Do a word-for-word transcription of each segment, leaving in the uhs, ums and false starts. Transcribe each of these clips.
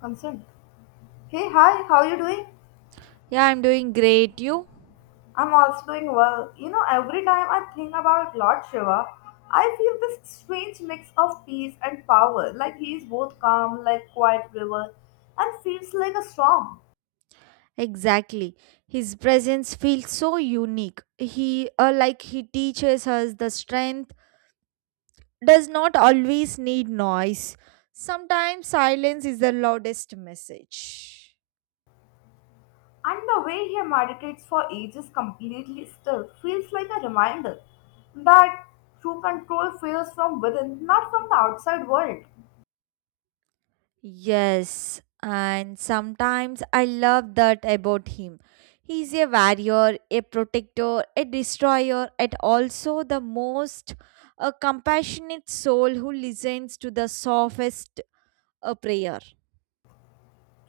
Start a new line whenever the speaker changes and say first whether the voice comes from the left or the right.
left: Consent. Hey, hi, how you doing?
right: Yeah, I'm doing great. You?
left: I'm also doing well. You know, every time I think about Lord Shiva, I feel this strange mix of peace and power. Like he is both calm, like quiet river, and feels like a storm.
right: Exactly. His presence feels so unique. He, uh, like he teaches us the strength does not always need noise. Sometimes silence is the loudest message.
left: And the way he meditates for ages completely still feels like a reminder that true control feels from within, not from the outside world.
right: Yes, and sometimes I love that about him. He's a warrior, a protector, a destroyer, and also the most a compassionate soul who listens to the softest a prayer.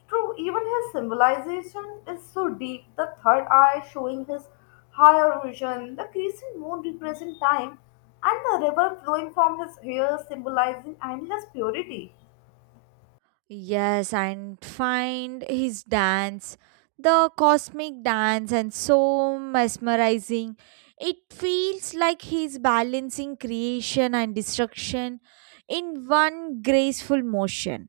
left: True, even his symbolization is so deep. The third eye showing his higher vision, the crescent moon represents time, and the river flowing from his hair symbolizing endless purity.
right: Yes, and find his dance, the cosmic dance, and so mesmerizing. It feels like he's balancing creation and destruction in one graceful motion.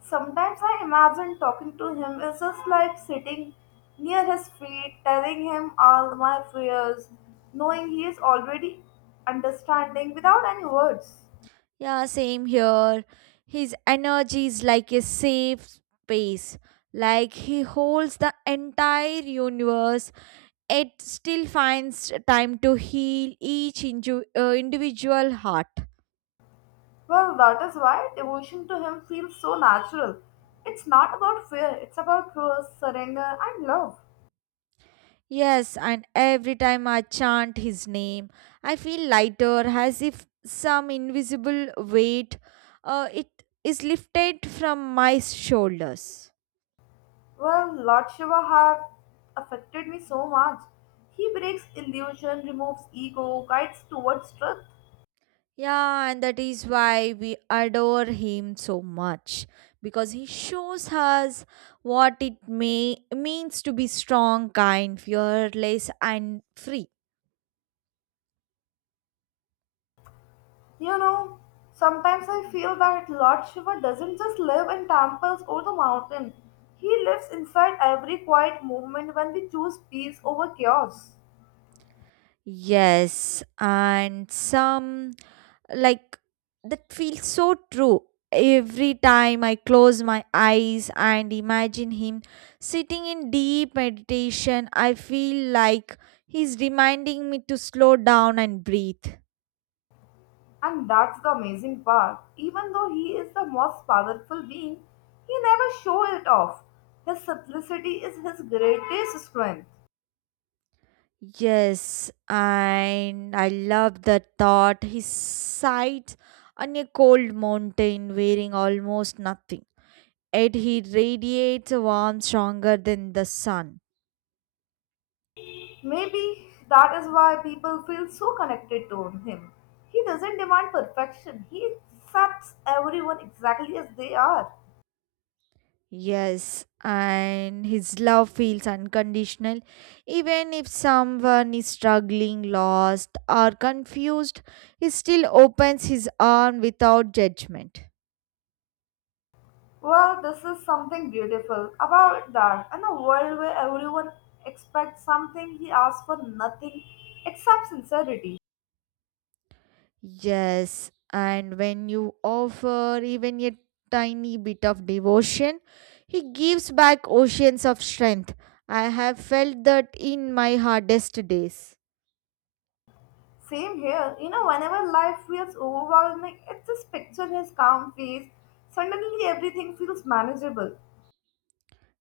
left: Sometimes I imagine talking to him is just like sitting near his feet, telling him all my fears, knowing he is already understanding without any words.
right: Yeah, same here. His energy is like a safe space, like he holds the entire universe it still finds time to heal each inju- uh, individual heart.
left: Well, that is why devotion to him feels so natural. It's not about fear, it's about trust, surrender, and love.
right: Yes, and every time I chant his name, I feel lighter, as if some invisible weight uh, it is lifted from my shoulders.
left: Well, Lord Shiva have affected me so much. He breaks illusion, removes ego, guides towards truth.
right: Yeah, and that is why we adore him so much because he shows us what it may means to be strong, kind, fearless, and free.
left: You know, sometimes I feel that Lord Shiva doesn't just live in temples or the mountain. He lives inside every quiet movement when we choose peace over chaos.
right: Yes, and some like that feels so true. Every time I close my eyes and imagine him sitting in deep meditation, I feel like he's reminding me to slow down and breathe.
left: And that's the amazing part. Even though he is the most powerful being, he never shows it off. His simplicity is his greatest strength.
right: Yes, and I love the thought his sight on a cold mountain wearing almost nothing, yet he radiates a warmth stronger than the sun.
left: Maybe that is why people feel so connected to him. He doesn't demand perfection, he accepts everyone exactly as they are.
right: Yes, and his love feels unconditional. Even if someone is struggling, lost, or confused, he still opens his arm without judgment.
left: Well, this is something beautiful about that. In a world where everyone expects something, he asks for nothing except sincerity.
right: Yes, and when you offer even a tiny bit of devotion, he gives back oceans of strength. I have felt that in my hardest days.
left: Same here. You know, whenever life feels overwhelming, I just picture his calm face. Suddenly, everything feels manageable.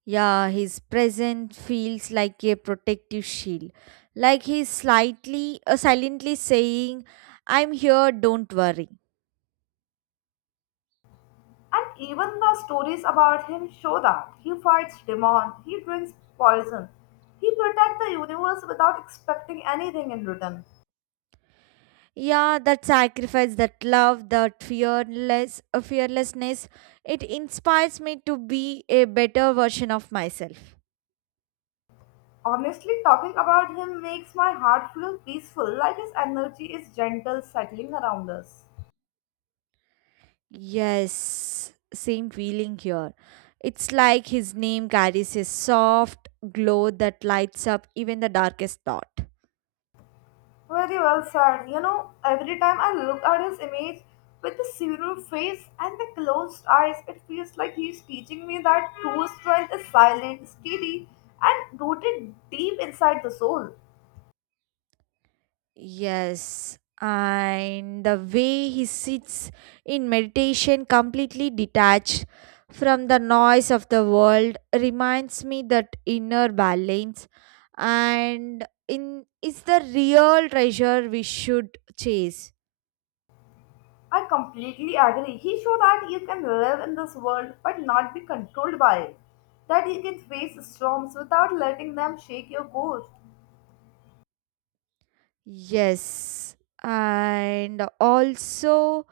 right: Yeah, his presence feels like a protective shield. Like he's slightly, uh, silently saying, I'm here, don't worry.
left: And even the stories about him show that he fights demon, he drinks poison, he protects the universe without expecting anything in return.
right: Yeah, that sacrifice, that love, that fearless, uh, fearlessness, it inspires me to be a better version of myself.
left: Honestly, talking about him makes my heart feel peaceful, like his energy is gentle, settling around us.
right: Yes, same feeling here. It's like his name carries a soft glow that lights up even the darkest thought.
left: Very well said. You know, every time I look at his image with the serial face and the closed eyes, it feels like he's teaching me that true strength is silent, steady, and rooted deep inside the soul.
right: Yes, and the way he sits in meditation, completely detached from the noise of the world, reminds me that inner balance and in is the real treasure we should chase.
left: I completely agree. He showed that you can live in this world but not be controlled by it, that you can face storms without letting them shake your core.
right: Yes, and also.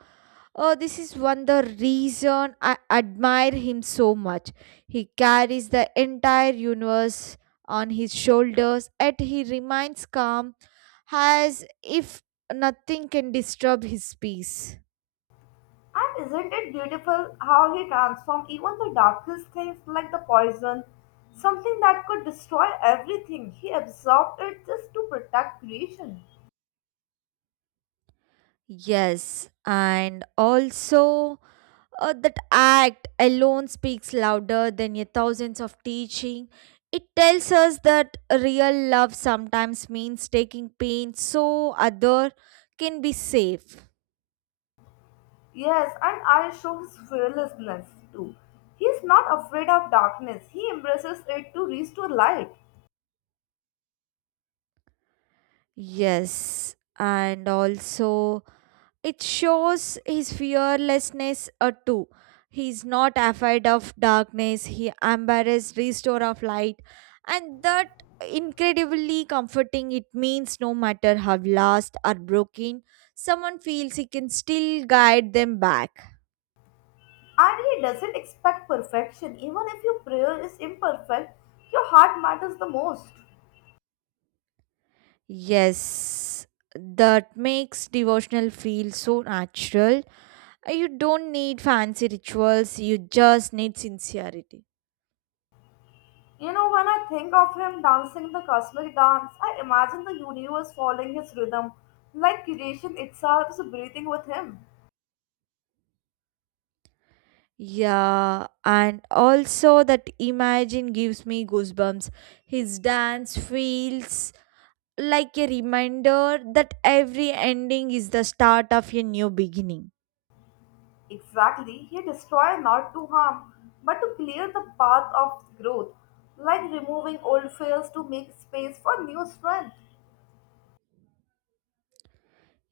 right: Oh, this is one the reason I admire him so much. He carries the entire universe on his shoulders, yet he remains calm as if nothing can disturb his peace.
left: And isn't it beautiful how he transformed even the darkest things like the poison, something that could destroy everything, he absorbed it just to protect creation.
right: Yes, and also uh, that act alone speaks louder than a thousands of teaching. It tells us that real love sometimes means taking pain so other can be safe.
left: Yes, and I show his fearlessness too. He's not afraid of darkness, he embraces it to reach to light.
right: Yes, and also it shows his fearlessness uh, too. He's not afraid of darkness. He embraces restore of light, and that incredibly comforting. It means no matter how lost or broken someone feels, he can still guide them back.
left: And he doesn't expect perfection, even if your prayer is imperfect, your heart matters the most.
right: Yes, that makes devotional feel so natural. Uh, You don't need fancy rituals. You just need sincerity.
left: You know, when I think of him dancing the cosmic dance, I imagine the universe following his rhythm, like creation itself is breathing with him.
right: Yeah, and also that imagine gives me goosebumps. His dance feels like a reminder that every ending is the start of a new beginning.
left: Exactly, he destroys not to harm, but to clear the path of growth, like removing old fears to make space for new strength.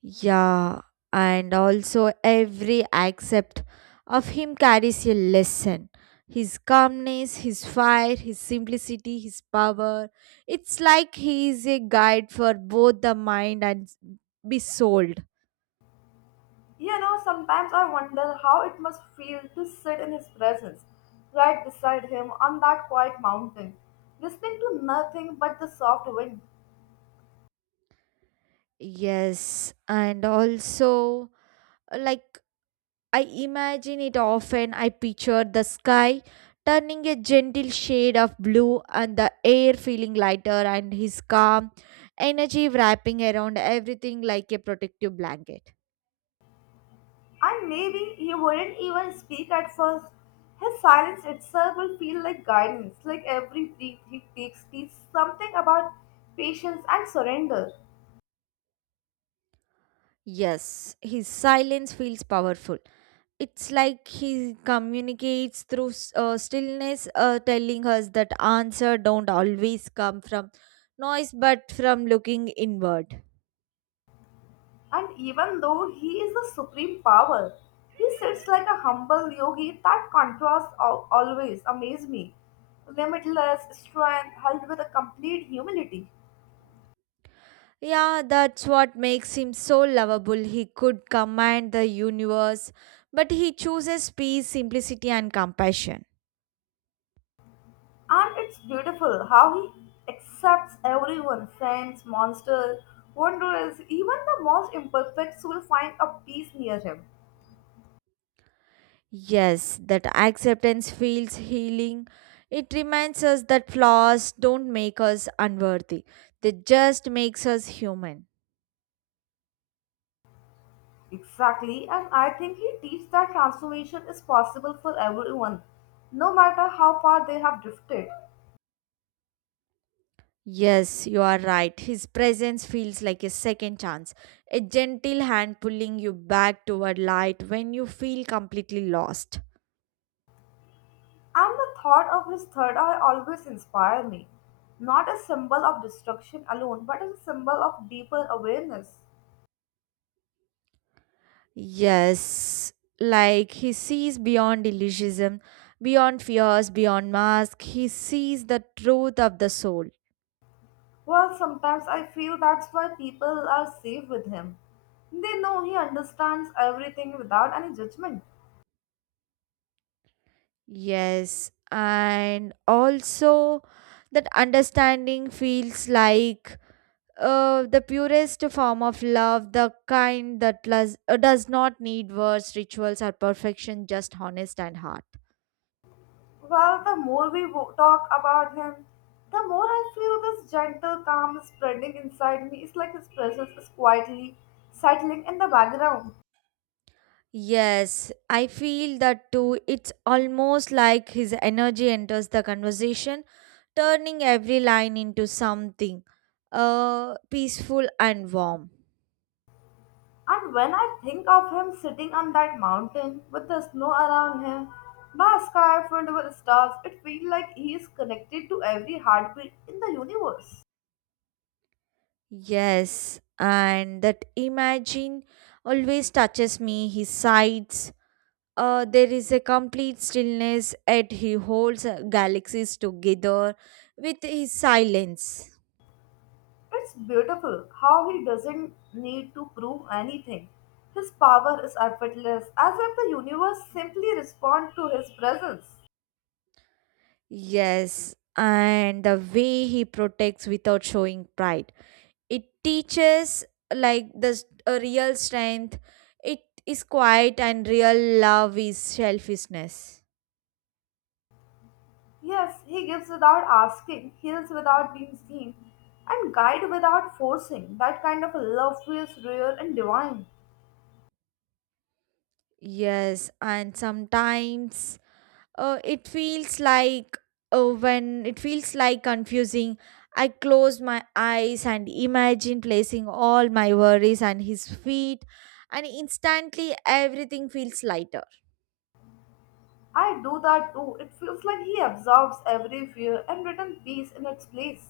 right: Yeah, and also every accept of him carries a lesson. His calmness, his fire, his simplicity, his power. It's like he is a guide for both the mind and be soul.
left: You know, sometimes I wonder how it must feel to sit in his presence, right beside him on that quiet mountain, listening to nothing but the soft wind.
right: Yes, and also, uh, like, I imagine it often. I picture the sky turning a gentle shade of blue and the air feeling lighter, and his calm energy wrapping around everything like a protective blanket.
left: And maybe he wouldn't even speak at first. His silence itself will feel like guidance, like every breath he takes teaches something about patience and surrender.
right: Yes, his silence feels powerful. It's like he communicates through s- uh, stillness, uh, telling us that answer don't always come from noise, but from looking inward.
left: And even though he is the supreme power, he sits like a humble yogi. That contrast al- always amazed me. Limitless strength held with a complete humility.
right: Yeah, that's what makes him so lovable. He could command the universe, but he chooses peace, simplicity, and compassion.
left: And it's beautiful how he accepts everyone friends, monsters, wanderers, even the most imperfects will find a peace near him.
right: Yes, that acceptance feels healing. It reminds us that flaws don't make us unworthy. They just makes us human.
left: Exactly, and I think he teaches that transformation is possible for everyone, no matter how far they have drifted.
right: Yes, you are right. His presence feels like a second chance, a gentle hand pulling you back toward light when you feel completely lost.
left: And the thought of his third eye always inspires me. Not a symbol of destruction alone, but as a symbol of deeper awareness.
right: Yes, like he sees beyond illusionism, beyond fears, beyond mask. He sees the truth of the soul.
left: Well, sometimes I feel that's why people are safe with him. They know he understands everything without any judgment.
right: Yes, and also that understanding feels like uh, the purest form of love, the kind that las- uh, does not need words, rituals, or perfection, just honest and heart.
left: Well, the more we wo- talk about him, the more I feel this gentle calm spreading inside me. It's like his presence is quietly settling in the background.
right: Yes, I feel that too. It's almost like his energy enters the conversation, turning every line into something uh, peaceful and warm.
left: And when I think of him sitting on that mountain with the snow around him, the sky filled with stars, it feels like he is connected to every heartbeat in the universe.
right: Yes, and that imagine always touches me. He sighs. Uh, there is a complete stillness, yet he holds uh, galaxies together with his silence.
left: It's beautiful how he doesn't need to prove anything. His power is effortless, as if the universe simply responds to his presence.
right: Yes, and the way he protects without showing pride, it teaches like this a real strength. It is quiet and real love is selfishness.
left: Yes, he gives without asking, heals without being seen, and guides without forcing. That kind of love feels rare and divine.
right: Yes, and sometimes uh, it feels like uh, when it feels like confusing, I close my eyes and imagine placing all my worries on his feet, and instantly everything feels lighter.
left: I do that too. It feels like he absorbs every fear and returns peace in its place.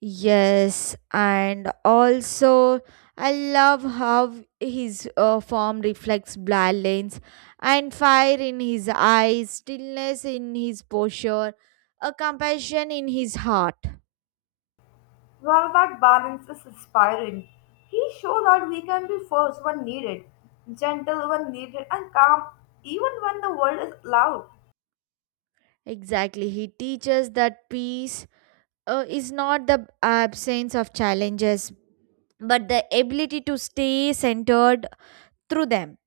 right: Yes, and also I love how his uh, form reflects balance and fire in his eyes, stillness in his posture, a compassion in his heart.
left: Well, that balance is inspiring. He showed that we can be first when needed, gentle when needed, and calm even when the world is loud.
right: Exactly, he teaches that peace uh, is not the absence of challenges, but the ability to stay centered through them.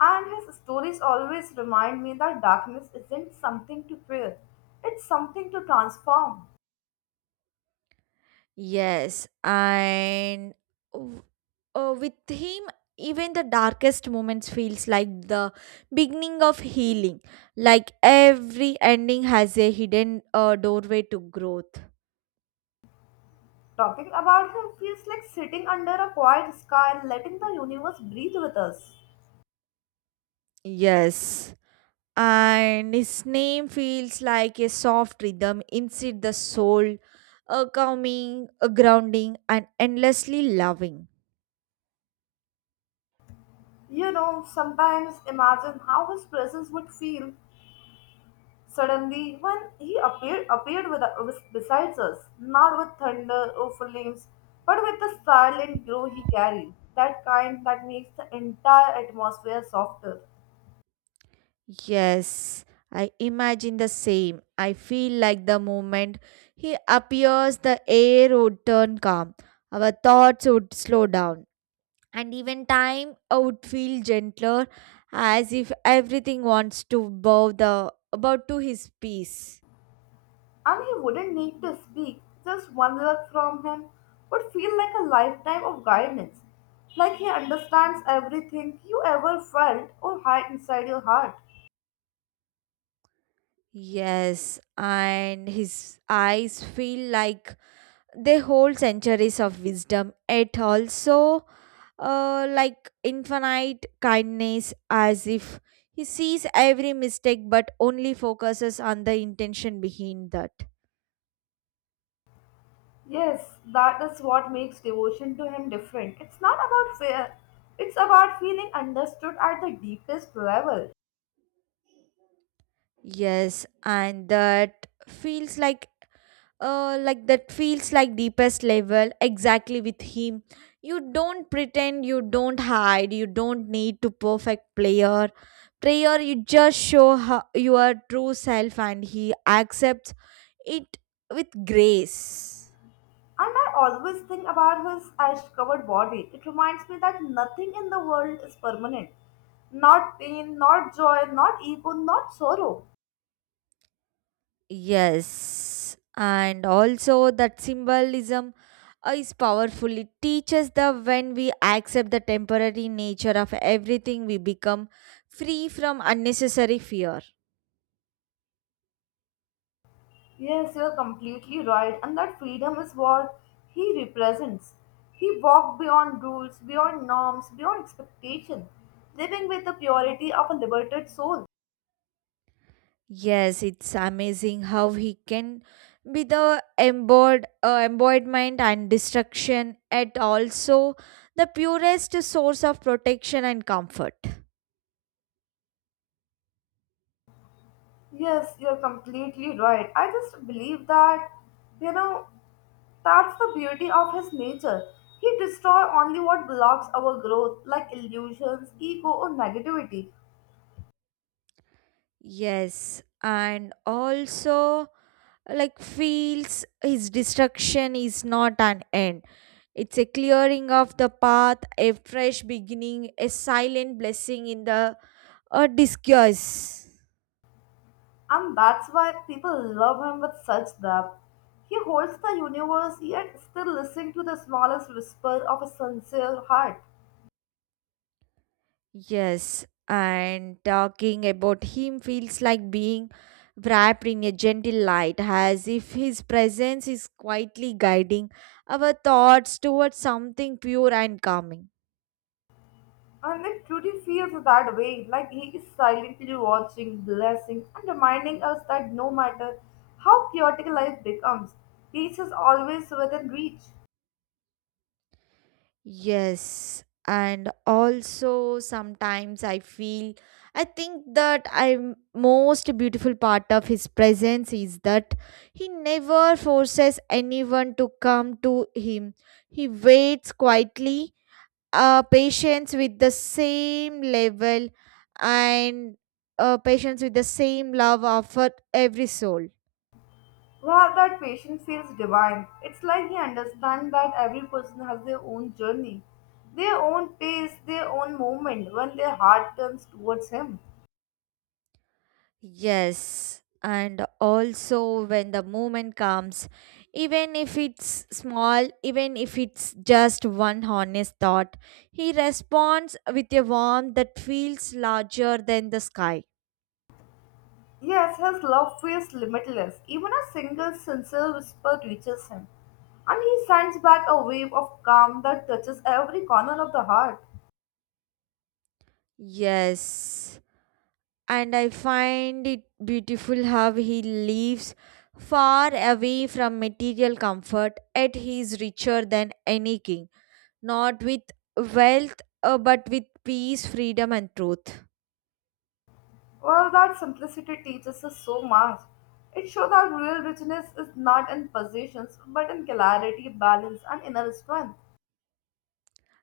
left: And his stories always remind me that darkness isn't something to fear, it's something to transform.
right: Yes, and w- uh, with him, even the darkest moments feels like the beginning of healing. Like every ending has a hidden uh, doorway to growth.
left: Talking about him feels like sitting under a quiet sky and letting the universe breathe with us.
right: Yes, and his name feels like a soft rhythm inside the soul, a calming, a grounding, and endlessly loving.
left: You know, sometimes imagine how his presence would feel. Suddenly, when he appeared, appeared with, with, besides us, not with thunder or flames, but with the silent glow he carried, that kind that makes the entire atmosphere softer.
right: Yes, I imagine the same. I feel like the moment he appears, the air would turn calm, our thoughts would slow down, and even time uh, would feel gentler, as if everything wants to bow the about to his peace.
left: And he wouldn't need to speak, just one look from him would feel like a lifetime of guidance, like he understands everything you ever felt or hide inside your heart.
right: Yes, and his eyes feel like they hold centuries of wisdom. It also uh, like infinite kindness as if he sees every mistake but only focuses on the intention behind that.
left: Yes, that is what makes devotion to him different. It's not about fear, it's about feeling understood at the deepest level.
right: Yes, and that feels like uh, like that feels like deepest level. Exactly, with him you don't pretend, you don't hide, you don't need to perfect player prayer, you just show her your true self and he accepts it with grace.
left: And I always think about his ash covered body. It reminds me that nothing in the world is permanent. Not pain, not joy, not ego, not sorrow.
right: Yes, and also that symbolism uh, is powerful. It teaches that when we accept the temporary nature of everything, we become free from unnecessary fear.
left: Yes, you're completely right, and that freedom is what he represents. He walked beyond rules, beyond norms, beyond expectation, living with the purity of a liberated soul.
right: Yes, it's amazing how he can be the embodied uh, embodiment and destruction, at also the purest source of protection and comfort.
left: Yes, you're completely right. I just believe that, you know, that's the beauty of his nature. He destroys only what blocks our growth, like illusions, ego, or negativity.
right: Yes, and also, like feels his destruction is not an end. It's a clearing of the path, a fresh beginning, a silent blessing in the a disguise.
left: And that's why people love him with such depth. He holds the universe, yet still listens to the smallest whisper of a sincere heart.
right: Yes, and talking about him feels like being wrapped in a gentle light, as if his presence is quietly guiding our thoughts towards something pure and calming.
left: And if Trudy feels that way, like he is silently watching, blessing, and reminding us that no matter how chaotic life becomes, peace is always within reach.
right: Yes, and also sometimes I feel I think that I'm most beautiful part of his presence is that he never forces anyone to come to him. He waits quietly, uh, patience with the same level and uh, patience with the same love offered every soul.
left: Well, that patient feels divine. It's like he understands that every person has their own journey, their own pace, their own moment when their heart turns towards him.
right: Yes, and also when the moment comes, even if it's small, even if it's just one honest thought, he responds with a warmth that feels larger than the sky.
left: Yes, his love feels limitless. Even a single sincere whisper reaches him, and he sends back a wave of calm that touches every corner of the heart.
right: Yes, and I find it beautiful how he lives far away from material comfort, yet he is richer than any king, not with wealth, uh, but with peace, freedom, and truth.
left: Well, that simplicity teaches us so much. It shows that real richness is not in possessions, but in clarity, balance, and inner strength.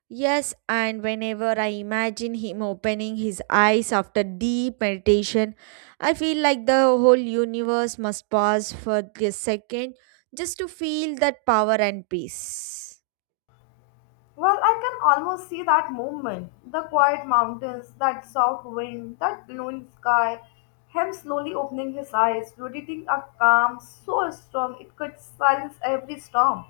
right: Yes, and whenever I imagine him opening his eyes after deep meditation, I feel like the whole universe must pause for a second just to feel that power and peace.
left: Well, I can almost see that movement. The quiet mountains, that soft wind, that blue sky, him slowly opening his eyes, radiating a calm so strong it could silence every storm.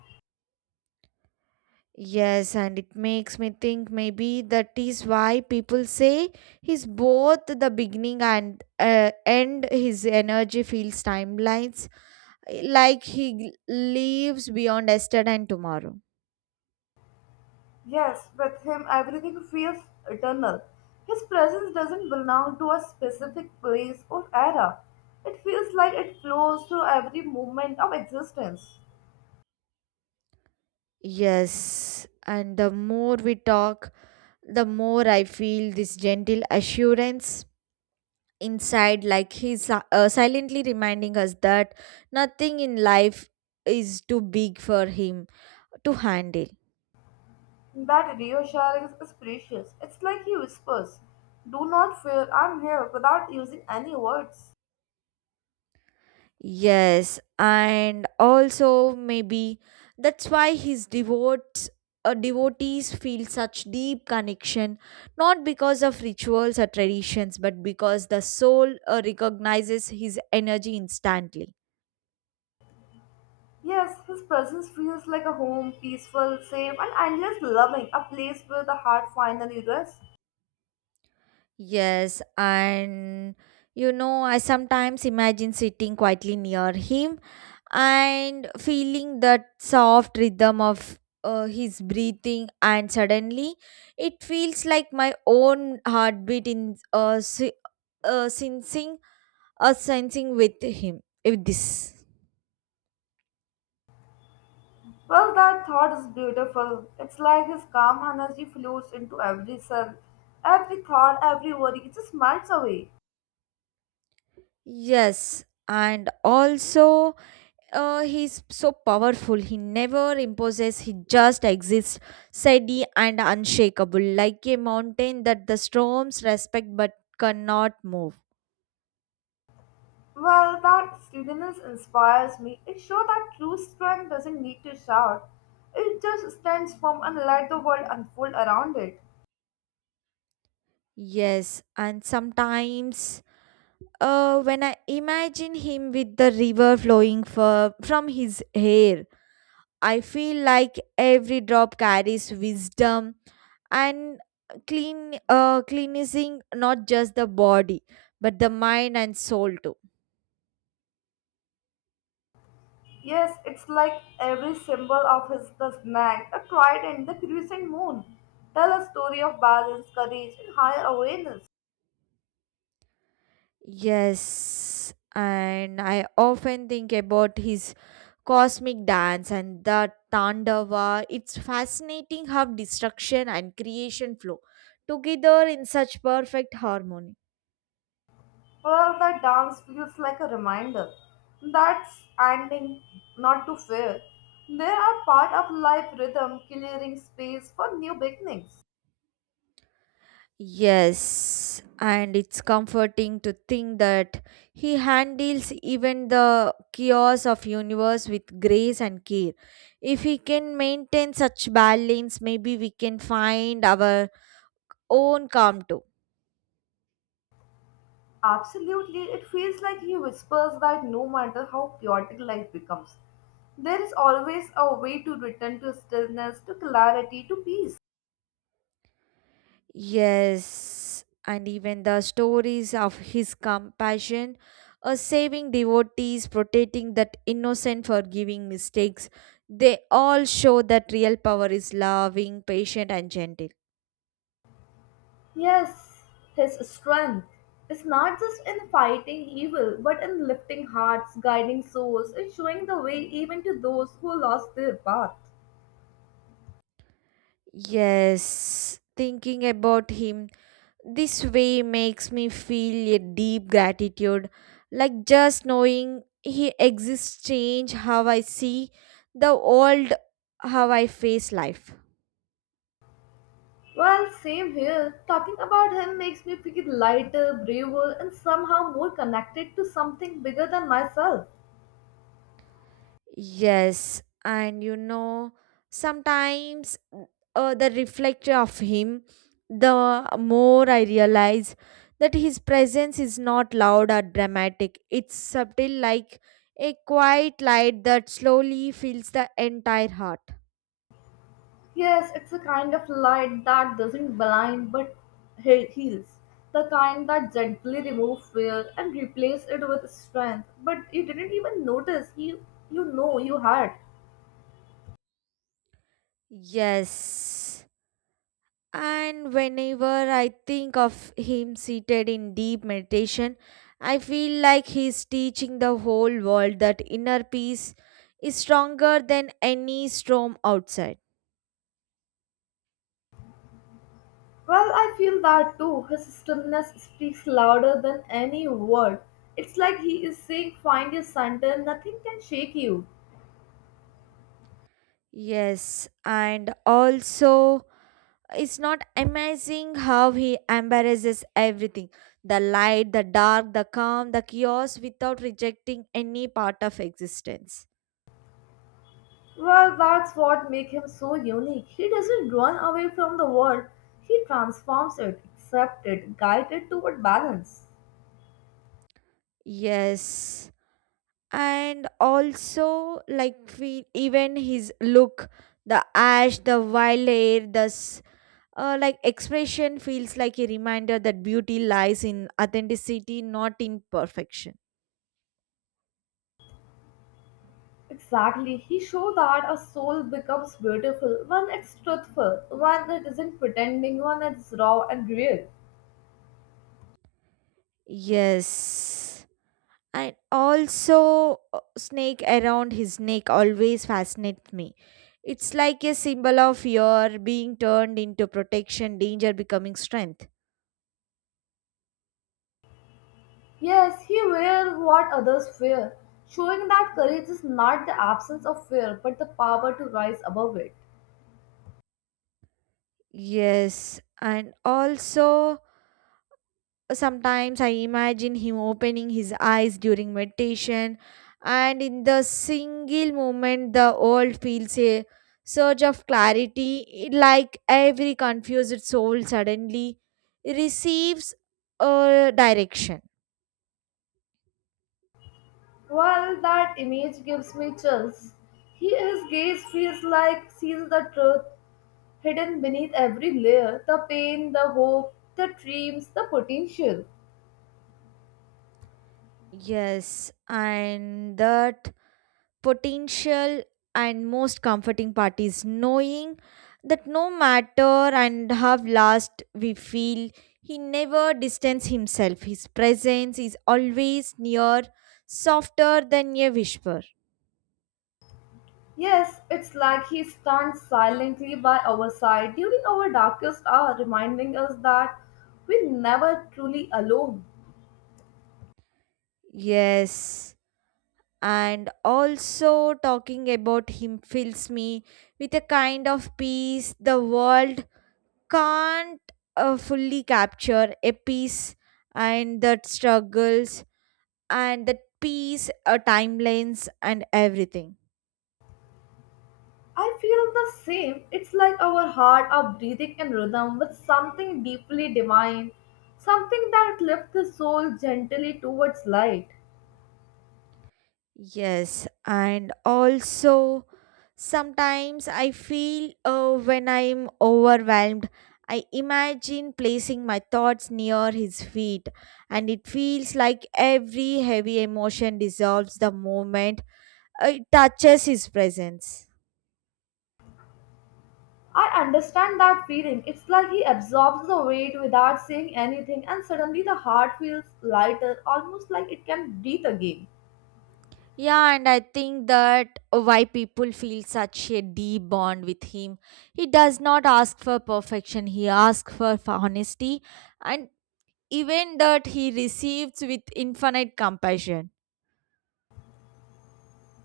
right: Yes, and it makes me think maybe that is why people say he's both the beginning and uh, end. His energy feels timelines, like he lives beyond yesterday and tomorrow.
left: Yes, with him everything feels eternal. His presence doesn't belong to a specific place or era. It feels like it flows through every moment of existence.
right: Yes, and the more we talk, the more I feel this gentle assurance inside, like he's si- uh, silently reminding us that nothing in life is too big for him to handle.
left: That reassurance is precious. It's like he whispers, "Do not fear, I'm here," without using any words.
right: Yes, and also maybe that's why his devotes. Uh, devotees feel such deep connection not because of rituals or traditions but because the soul uh, recognizes his energy instantly.
left: Yes, his presence feels like a home, peaceful, safe, and endless loving, a place where the heart finally rests.
right: Yes, and you know, I sometimes imagine sitting quietly near him and feeling that soft rhythm of uh, his breathing, and suddenly it feels like my own heartbeat in uh, si- uh, sensing uh, sensing with him. With this,
left: Well, that thought is beautiful. It's like his calm energy flows into every cell, every thought, every worry, it just melts away.
right: yes, and also. Uh, he's so powerful. He never imposes, he just exists, steady and unshakable, like a mountain that the storms respect but cannot move.
left: Well, that steadiness inspires me. It shows that true strength doesn't need to shout. It just stands firm and let the world unfold around it.
right: Yes, and sometimes uh, when I imagine him with the river flowing for, from his hair, I feel like every drop carries wisdom and clean uh, cleansing not just the body but the mind and soul too.
left: Yes, it's like every symbol of his the snag, a trident, the crescent moon. Tell a story of balance, courage, and higher awareness.
right: Yes, and I often think about his cosmic dance and the Tandava. It's fascinating how destruction and creation flow together in such perfect harmony.
left: Well, that dance feels like a reminder. That's ending not to fear. They are part of life rhythm, clearing space for new beginnings.
right: Yes, and it's comforting to think that he handles even the chaos of universe with grace and care. If he can maintain such balance, maybe we can find our own calm too.
left: Absolutely, it feels like he whispers that no matter how chaotic life becomes, there is always a way to return to stillness, to clarity, to peace.
right: Yes, and even the stories of his compassion, uh, saving devotees, protecting that innocent, forgiving mistakes, they all show that real power is loving, patient, and gentle.
left: Yes, his strength is not just in fighting evil, but in lifting hearts, guiding souls, and showing the way even to those who lost their path.
right: Yes, thinking about him this way makes me feel a deep gratitude. Like just knowing he exists change how I see the world, how I face life.
left: Well, same here. Talking about him makes me feel lighter, braver, and somehow more connected to something bigger than myself.
right: Yes, and you know, sometimes mm, uh, the reflection of him, the more I realize that his presence is not loud or dramatic. It's subtle, like a quiet light that slowly fills the entire heart.
left: Yes, it's a kind of light that doesn't blind but he- heals. The kind that gently removes fear and replaces it with strength. But you didn't even notice you you know you had.
right: Yes. And whenever I think of him seated in deep meditation, I feel like he's teaching the whole world that inner peace is stronger than any storm outside.
left: Well, I feel that too. His stillness speaks louder than any word. It's like he is saying, "Find your center. Nothing can shake you."
right: Yes, and also it's not amazing how he embarrasses everything, the light, the dark, the calm, the chaos without rejecting any part of existence.
left: Well, that's what makes him so unique. He doesn't run away from the world. He transforms it, accepts it, guides it toward balance.
right: Yes. And also, like, we even his look, the ash, the wild hair, the s- uh, like expression feels like a reminder that beauty lies in authenticity, not in perfection.
left: Exactly. He showed that a soul becomes beautiful when it's truthful, when it isn't pretending, when it's raw and real.
right: Yes, and also, uh, snake around his neck always fascinates me. It's like a symbol of fear being turned into protection, danger becoming strength.
left: Yes, he wears what others fear, showing that courage is not the absence of fear but the power to rise above it.
right: Yes, and also sometimes I imagine him opening his eyes during meditation, and in the single moment, the world feels a surge of clarity, it- like every confused soul suddenly receives a direction.
left: Well, that image gives me chills. He, his gaze feels like sees the truth hidden beneath every layer, the pain, the hope, the dreams, the potential.
right: Yes, and that potential and most comforting part is knowing that no matter and how last we feel, he never distanced himself. His presence is always near, softer than a whisper.
left: Yes, it's like he stands silently by our side during our darkest hour, reminding us that we're never truly alone.
right: Yes, and also talking about him fills me with a kind of peace the world can't uh, fully capture, a peace and that struggles and that peace, uh, timelines, and everything.
left: I feel the same. It's like our heart are breathing in rhythm with something deeply divine, something that lifts the soul gently towards light.
right: Yes, and also sometimes I feel uh, when I'm overwhelmed, I imagine placing my thoughts near his feet, and it feels like every heavy emotion dissolves the moment uh, it touches his presence.
left: I understand that feeling. It's like he absorbs the weight without saying anything, and suddenly the heart feels lighter, almost like it can breathe again.
right: Yeah, and I think that why people feel such a deep bond with him. He does not ask for perfection, he asks for, for honesty, and even that he receives with infinite compassion.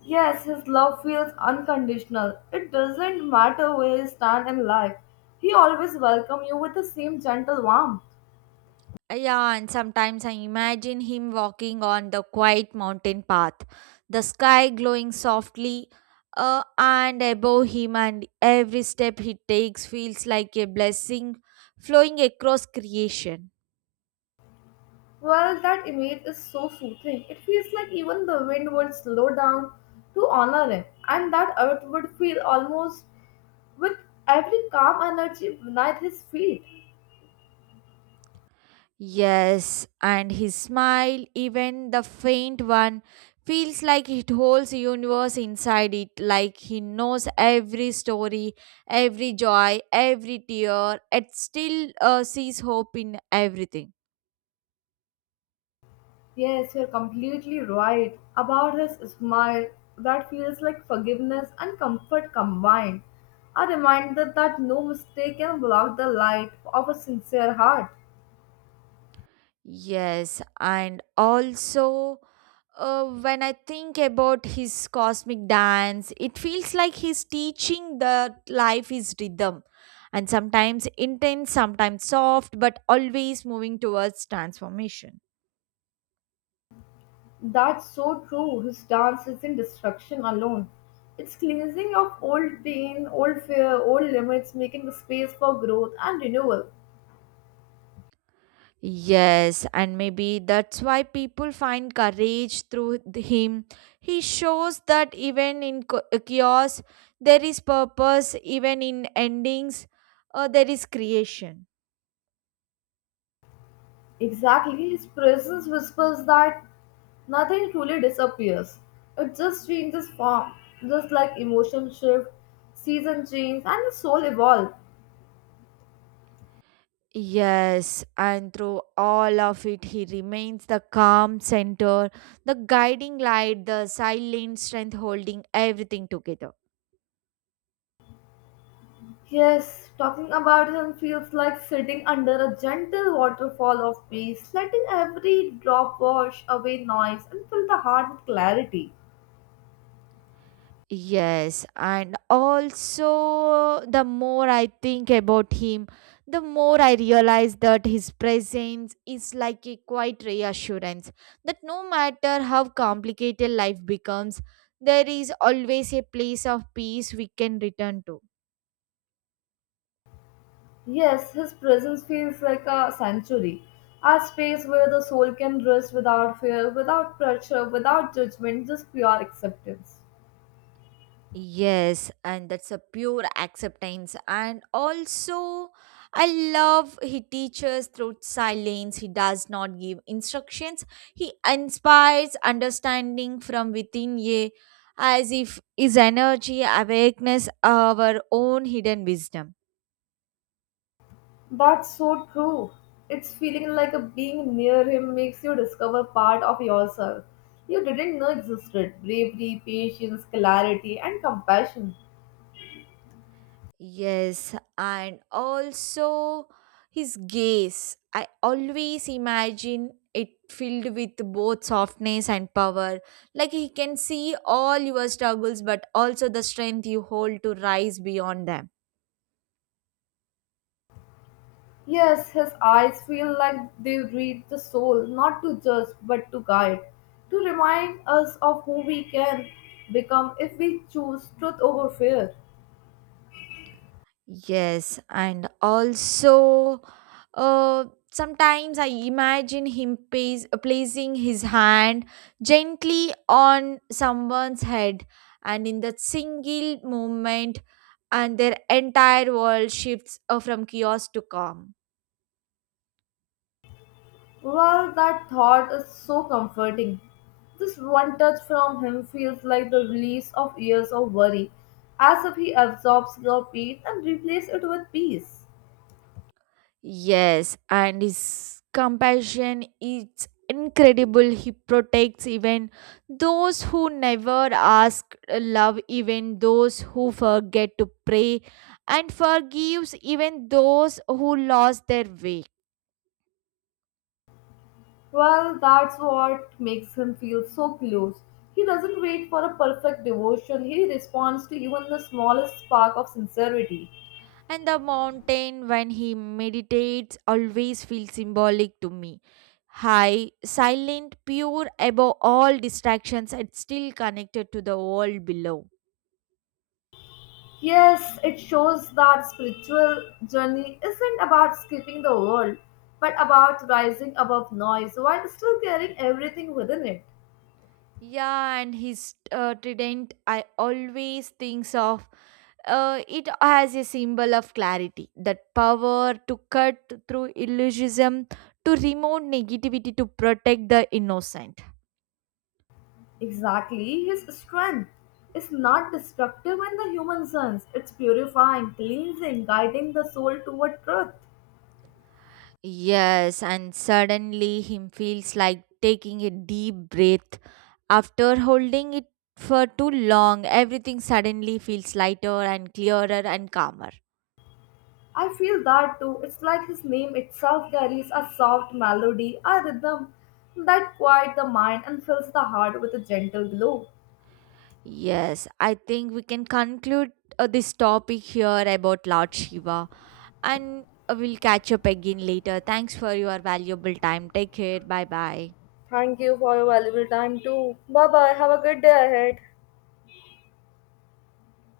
left: Yes, his love feels unconditional. It doesn't matter where you stand in life. He always welcomes you with the same gentle warmth.
right: Yeah, and sometimes I imagine him walking on the quiet mountain path, the sky glowing softly. Uh, and above him, and every step he takes feels like a blessing flowing across creation.
left: Well, that image is so soothing. It feels like even the wind would slow down to honor him, and that earth would feel almost with every calm energy beneath his feet.
right: Yes, and his smile, even the faint one, feels like it holds the universe inside it, like he knows every story, every joy, every tear, and still uh, sees hope in everything.
left: Yes, you're completely right about his smile that feels like forgiveness and comfort combined. A reminder that no mistake can block the light of a sincere heart.
right: Yes, and also, Uh, when I think about his cosmic dance, it feels like he's teaching that life is rhythm and sometimes intense, sometimes soft, but always moving towards transformation.
left: That's so true. His dance isn't destruction alone. It's cleansing of old pain, old fear, old limits, making space for growth and renewal.
right: Yes, and maybe that's why people find courage through th- him. He shows that even in co- uh, chaos, there is purpose, even in endings, uh, there is creation.
left: Exactly, his presence whispers that nothing truly disappears. It just changes form, just like emotion shift, season change, and the soul evolve.
right: Yes, and through all of it, he remains the calm center, the guiding light, the silent strength holding everything together.
left: Yes, talking about him feels like sitting under a gentle waterfall of peace, letting every drop wash away noise and fill the heart with clarity.
right: Yes, and also the more I think about him, the more I realize that his presence is like a quiet reassurance that no matter how complicated life becomes, there is always a place of peace we can return to.
left: Yes, his presence feels like a sanctuary, a space where the soul can rest without fear, without pressure, without judgment, just pure acceptance.
right: Yes, and that's a pure acceptance. And also, I love he teaches through silence. He does not give instructions. He inspires understanding from within, ye, as if his energy awakens our own hidden wisdom.
left: That's so true. It's feeling like a being near him makes you discover part of yourself you didn't know existed bravery, patience, clarity, and compassion.
right: Yes, and also his gaze. I always imagine it filled with both softness and power. Like he can see all your struggles, but also the strength you hold to rise beyond them.
left: Yes, his eyes feel like they read the soul, not to judge, but to guide, to remind us of who we can become if we choose truth over fear.
right: Yes, and also, uh, sometimes I imagine him pays, uh, placing his hand gently on someone's head, and in that single moment, and their entire world shifts uh, from chaos to calm.
left: Well, that thought is so comforting. This one touch from him feels like the release of years of worry, as if he absorbs your pain and replaces it with peace.
right: Yes, and his compassion is incredible. He protects even those who never ask love, even those who forget to pray, and forgives even those who lost their way.
left: Well, that's what makes him feel so close. He doesn't wait for a perfect devotion, he responds to even the smallest spark of sincerity.
right: And the mountain, when he meditates, always feels symbolic to me. High, silent, pure, above all distractions, and still connected to the world below.
left: Yes, it shows that spiritual journey isn't about skipping the world, but about rising above noise while still carrying everything within it.
right: Yeah, and his uh, trident, I always think of uh, it as a symbol of clarity, that power to cut through illusionism, to remove negativity, to protect the innocent.
left: Exactly, his strength is not destructive in the human sense, it's purifying, cleansing, guiding the soul toward truth.
right: Yes, and suddenly him feels like taking a deep breath. After holding it for too long, everything suddenly feels lighter and clearer and calmer.
left: I feel that too. It's like his name itself carries a soft melody, a rhythm that quiets the mind and fills the heart with a gentle glow.
right: Yes, I think we can conclude uh, this topic here about Lord Shiva and uh, we'll catch up again later. Thanks for your valuable time. Take care. Bye bye.
left: Thank you for your valuable time too. Bye bye. Have a good day ahead.